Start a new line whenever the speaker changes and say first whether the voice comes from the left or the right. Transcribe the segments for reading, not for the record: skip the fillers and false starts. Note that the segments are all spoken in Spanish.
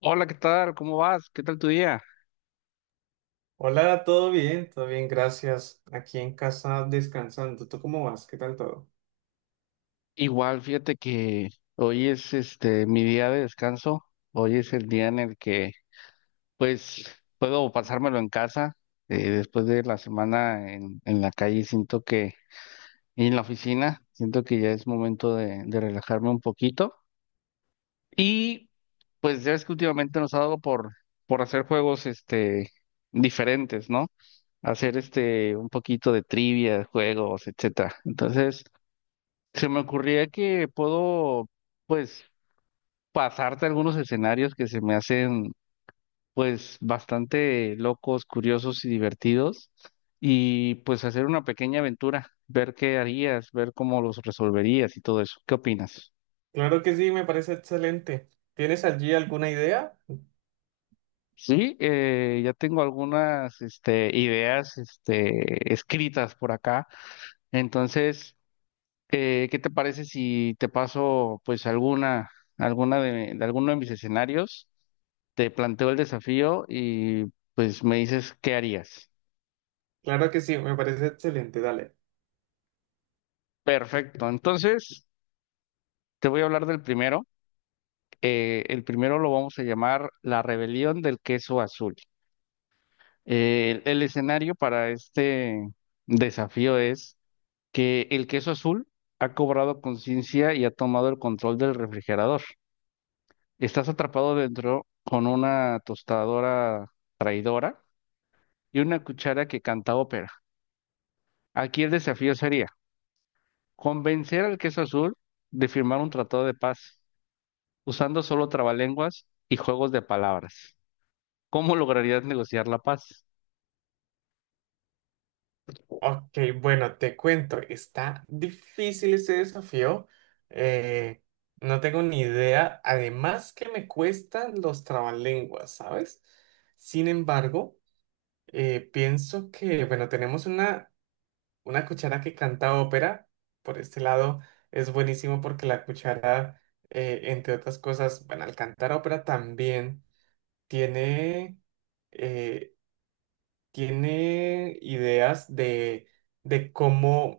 left: Hola, ¿qué tal? ¿Cómo vas? ¿Qué tal tu día?
right: Hola, ¿todo bien? Todo bien, gracias. Aquí en casa descansando. ¿Tú cómo vas? ¿Qué tal todo?
left: Igual, fíjate que hoy es mi día de descanso. Hoy es el día en el que pues puedo pasármelo en casa. Después de la semana en la calle siento que, y en la oficina, siento que ya es momento de relajarme un poquito. Y pues ya es que últimamente nos ha dado por hacer juegos diferentes, ¿no? Hacer un poquito de trivia, juegos, etcétera. Entonces, se me ocurría que puedo, pues, pasarte algunos escenarios que se me hacen, pues, bastante locos, curiosos y divertidos, y pues hacer una pequeña aventura, ver qué harías, ver cómo los resolverías y todo eso. ¿Qué opinas?
right: Claro que sí, me parece excelente. ¿Tienes allí alguna idea?
left: Sí, ya tengo algunas, ideas, escritas por acá. Entonces, ¿qué te parece si te paso pues alguna, alguna de alguno de mis escenarios? Te planteo el desafío y pues me dices qué harías.
right: Claro que sí, me parece excelente. Dale.
left: Perfecto, entonces te voy a hablar del primero. El primero lo vamos a llamar La rebelión del queso azul. El escenario para este desafío es que el queso azul ha cobrado conciencia y ha tomado el control del refrigerador. Estás atrapado dentro con una tostadora traidora y una cuchara que canta ópera. Aquí el desafío sería convencer al queso azul de firmar un tratado de paz usando solo trabalenguas y juegos de palabras. ¿Cómo lograrías negociar la paz?
right: Ok, bueno, te cuento. Está difícil este desafío. Eh, no tengo ni idea. Además que me cuestan los trabalenguas, ¿sabes? Sin embargo, pienso que, bueno, tenemos una una cuchara que canta ópera, por este lado, es buenísimo porque la cuchara, entre otras cosas, bueno, al cantar ópera también tiene, eh, tiene ideas de, de cómo,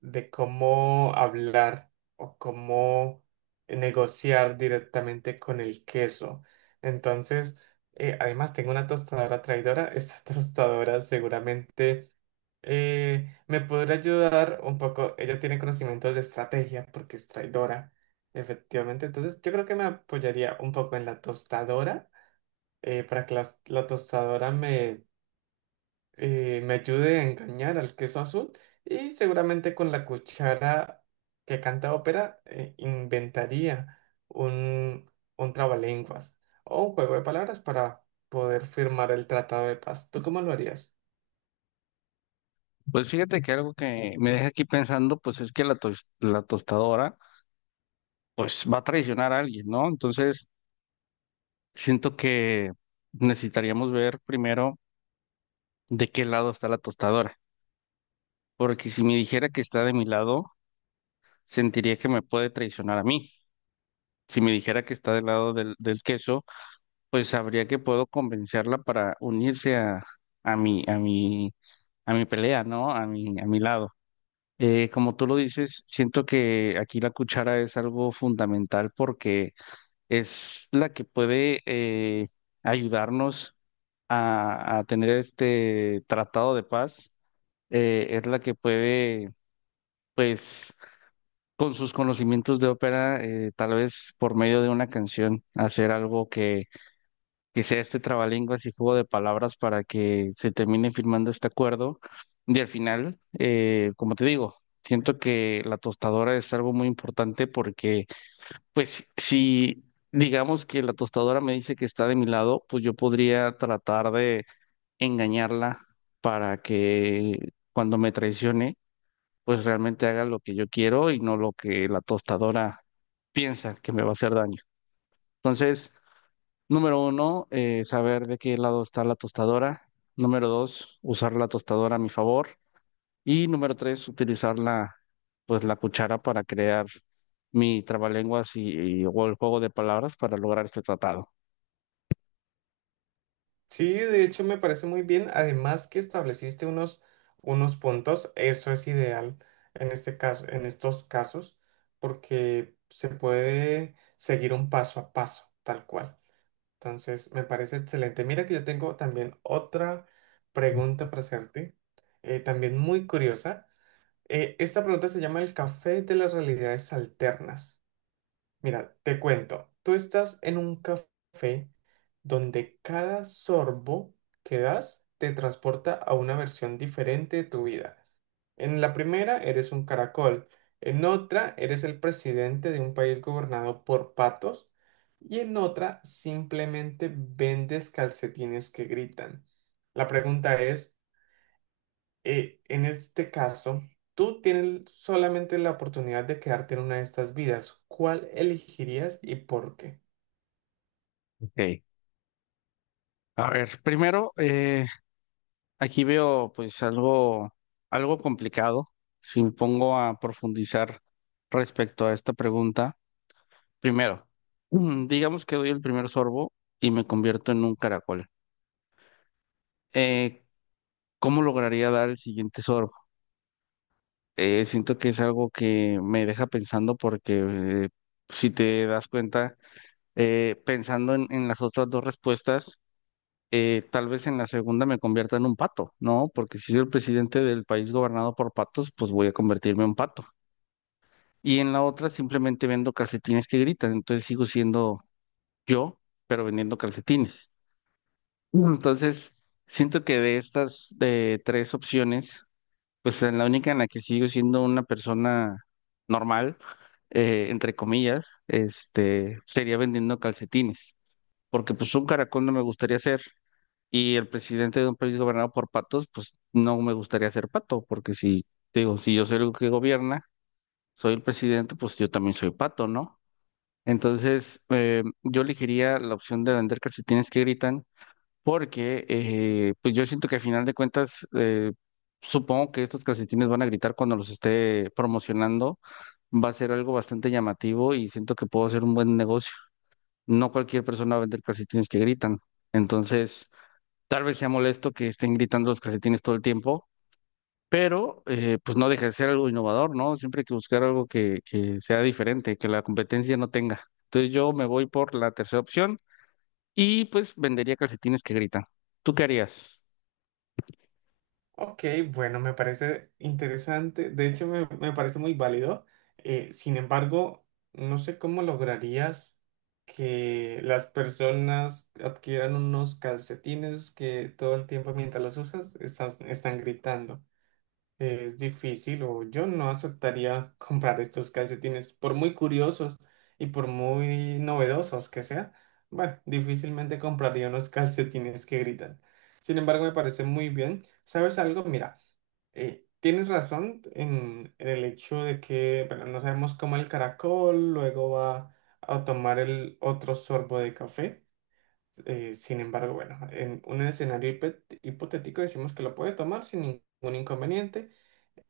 right: de cómo hablar o cómo negociar directamente con el queso. Entonces, además tengo una tostadora traidora. Esta tostadora seguramente me podría ayudar un poco. Ella tiene conocimientos de estrategia porque es traidora, efectivamente. Entonces, yo creo que me apoyaría un poco en la tostadora para que la tostadora me, me ayude a engañar al queso azul y seguramente con la cuchara que canta ópera inventaría un, un trabalenguas o un juego de palabras para poder firmar el tratado de paz. ¿Tú cómo lo harías?
left: Pues fíjate que algo que me deja aquí pensando, pues es que la tostadora, pues va a traicionar a alguien, ¿no? Entonces, siento que necesitaríamos ver primero de qué lado está la tostadora, porque si me dijera que está de mi lado, sentiría que me puede traicionar a mí. Si me dijera que está del lado del queso, pues sabría que puedo convencerla para unirse a, a mi, a mi, a mi pelea, ¿no? A mi lado. Como tú lo dices, siento que aquí la cuchara es algo fundamental porque es la que puede ayudarnos a tener este tratado de paz. Es la que puede, pues con sus conocimientos de ópera, tal vez por medio de una canción, hacer algo que sea este trabalenguas y juego de palabras para que se termine firmando este acuerdo. Y al final, como te digo, siento que la tostadora es algo muy importante porque, pues, si digamos que la tostadora me dice que está de mi lado, pues yo podría tratar de engañarla para que cuando me traicione, pues realmente haga lo que yo quiero y no lo que la tostadora piensa que me va a hacer daño. Entonces, número uno, saber de qué lado está la tostadora. Número dos, usar la tostadora a mi favor. Y número tres, utilizar la, pues, la cuchara para crear mi trabalenguas o el juego de palabras para lograr este tratado.
right: Sí, de hecho me parece muy bien. Además que estableciste unos, unos puntos, eso es ideal en este caso, en estos casos, porque se puede seguir un paso a paso, tal cual. Entonces, me parece excelente. Mira que yo tengo también otra pregunta para hacerte, también muy curiosa. Esta pregunta se llama el café de las realidades alternas. Mira, te cuento, tú estás en un café donde cada sorbo que das te transporta a una versión diferente de tu vida. En la primera eres un caracol, en otra eres el presidente de un país gobernado por patos y en otra simplemente vendes calcetines que gritan. La pregunta es, en este caso, tú tienes solamente la oportunidad de quedarte en una de estas vidas. ¿Cuál elegirías y por qué?
left: Ok. A ver, primero, aquí veo pues algo, algo complicado si me pongo a profundizar respecto a esta pregunta. Primero, digamos que doy el primer sorbo y me convierto en un caracol. Eh, ¿Cómo lograría dar el siguiente sorbo? Siento que es algo que me deja pensando porque si te das cuenta, pensando en las otras dos respuestas, tal vez en la segunda me convierta en un pato, ¿no? Porque si soy el presidente del país gobernado por patos, pues voy a convertirme en un pato. Y en la otra simplemente vendo calcetines que gritan, entonces sigo siendo yo, pero vendiendo calcetines. Mm. Entonces, siento que de estas tres opciones, pues en la única en la que sigo siendo una persona normal, entre comillas, sería vendiendo calcetines. Porque pues un caracol no me gustaría ser, y el presidente de un país gobernado por patos, pues no me gustaría ser pato, porque si, te digo, si yo soy el que gobierna, soy el presidente, pues yo también soy pato, ¿no? Entonces, yo elegiría la opción de vender calcetines que gritan, porque pues yo siento que al final de cuentas, supongo que estos calcetines van a gritar cuando los esté promocionando, va a ser algo bastante llamativo y siento que puedo hacer un buen negocio. No cualquier persona va a vender calcetines que gritan. Entonces, tal vez sea molesto que estén gritando los calcetines todo el tiempo, pero pues no deja de ser algo innovador, ¿no? Siempre hay que buscar algo que sea diferente, que la competencia no tenga. Entonces yo me voy por la tercera opción y pues vendería calcetines que gritan. ¿Tú qué harías?
right: Ok, bueno, me parece interesante. De hecho, me parece muy válido. Sin embargo, no sé cómo lograrías que las personas adquieran unos calcetines que todo el tiempo mientras los usas están gritando. Es difícil o yo no aceptaría comprar estos calcetines, por muy curiosos y por muy novedosos que sean. Bueno, difícilmente compraría unos calcetines que gritan. Sin embargo, me parece muy bien. ¿Sabes algo? Mira, tienes razón en el hecho de que, bueno, no sabemos cómo el caracol, luego va a tomar el otro sorbo de café. Sin embargo, bueno, en un escenario hipotético decimos que lo puede tomar sin ningún inconveniente.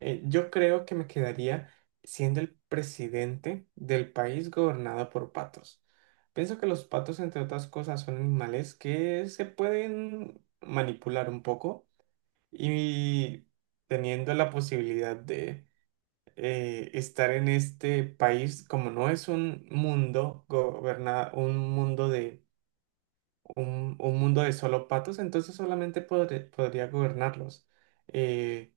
right: Yo creo que me quedaría siendo el presidente del país gobernado por patos. Pienso que los patos, entre otras cosas, son animales que se pueden manipular un poco y teniendo la posibilidad de estar en este país, como no es un mundo gobernado, un mundo de un mundo de solo patos, entonces podría gobernarlos. Eh,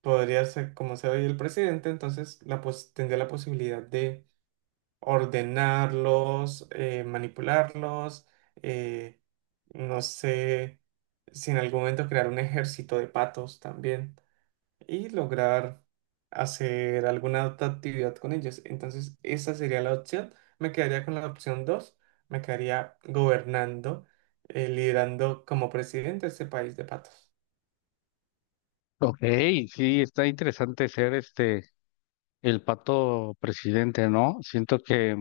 right: Podría ser como sea hoy el presidente, entonces tendría la posibilidad de ordenarlos, manipularlos, eh, no sé, si en algún momento crear un ejército de patos también y lograr hacer alguna otra actividad con ellos. Entonces, esa sería la opción. Me quedaría con la opción dos, me quedaría gobernando, liderando como presidente este país de patos.
left: Ok, sí, está interesante ser el pato presidente, ¿no? Siento que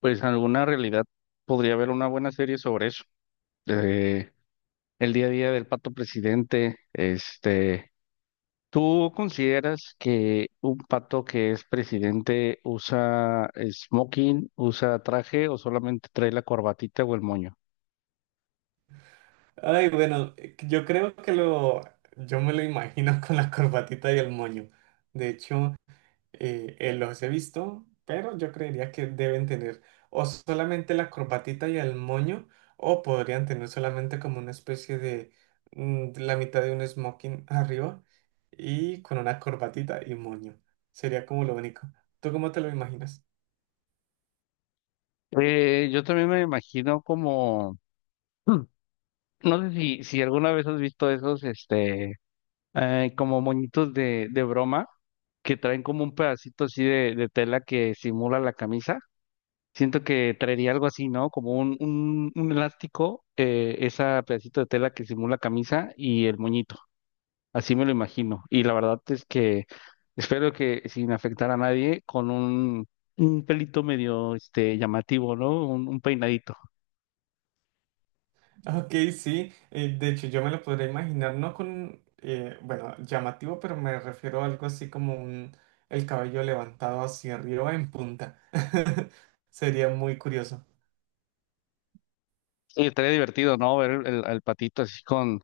left: pues en alguna realidad podría haber una buena serie sobre eso. eh, el día a día del pato presidente. ¿Tú consideras que un pato que es presidente usa smoking, usa traje o solamente trae la corbatita o el moño?
right: Ay, bueno, yo creo que yo me lo imagino con la corbatita y el moño. De hecho, los he visto, pero yo creería que deben tener o solamente la corbatita y el moño, o podrían tener solamente como una especie de la mitad de un smoking arriba y con una corbatita y moño. Sería como lo único. ¿Tú cómo te lo imaginas?
left: Yo también me imagino como, Hmm. no sé si, si alguna vez has visto esos, como moñitos de broma que traen como un pedacito así de tela que simula la camisa. Siento que traería algo así, ¿no? Como un elástico, ese pedacito de tela que simula camisa y el moñito. Así me lo imagino. Y la verdad es que espero que sin afectar a nadie, con un pelito medio llamativo, ¿no? Un peinadito.
right: Ok, sí, de hecho yo me lo podría imaginar, no con, bueno, llamativo, pero me refiero a algo así como un, el cabello levantado hacia arriba en punta. Sería muy curioso.
left: Y estaría divertido, ¿no? Ver el, al patito así con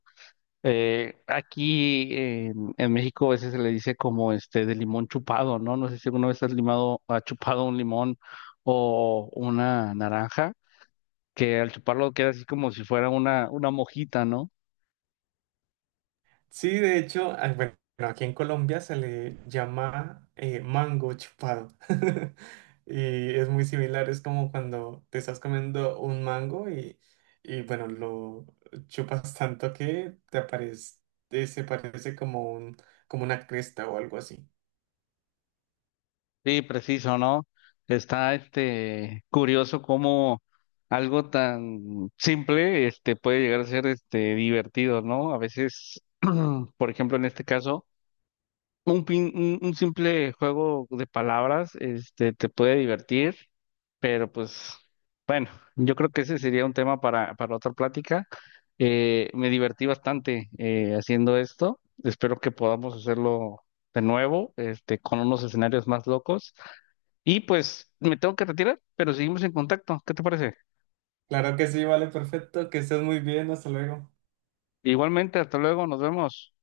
left: aquí en México a veces se le dice como de limón chupado, ¿no? No sé si alguna vez has limado, ha chupado un limón o una naranja, que al chuparlo queda así como si fuera una mojita, ¿no?
right: Sí, de hecho, ah, bueno, aquí en Colombia se le llama mango chupado. Y es muy similar, es como cuando te estás comiendo un mango y bueno, lo chupas tanto que te aparece, se parece como un, como una cresta o algo así.
left: Sí, preciso, ¿no? Está curioso cómo algo tan simple puede llegar a ser divertido, ¿no? A veces, por ejemplo, en este caso, un simple juego de palabras te puede divertir, pero pues bueno, yo creo que ese sería un tema para otra plática. Me divertí bastante haciendo esto. Espero que podamos hacerlo de nuevo, con unos escenarios más locos. Y pues me tengo que retirar, pero seguimos en contacto. ¿Qué te parece?
right: Claro que sí, vale, perfecto, que estés muy bien, hasta luego.
left: Igualmente, hasta luego, nos vemos.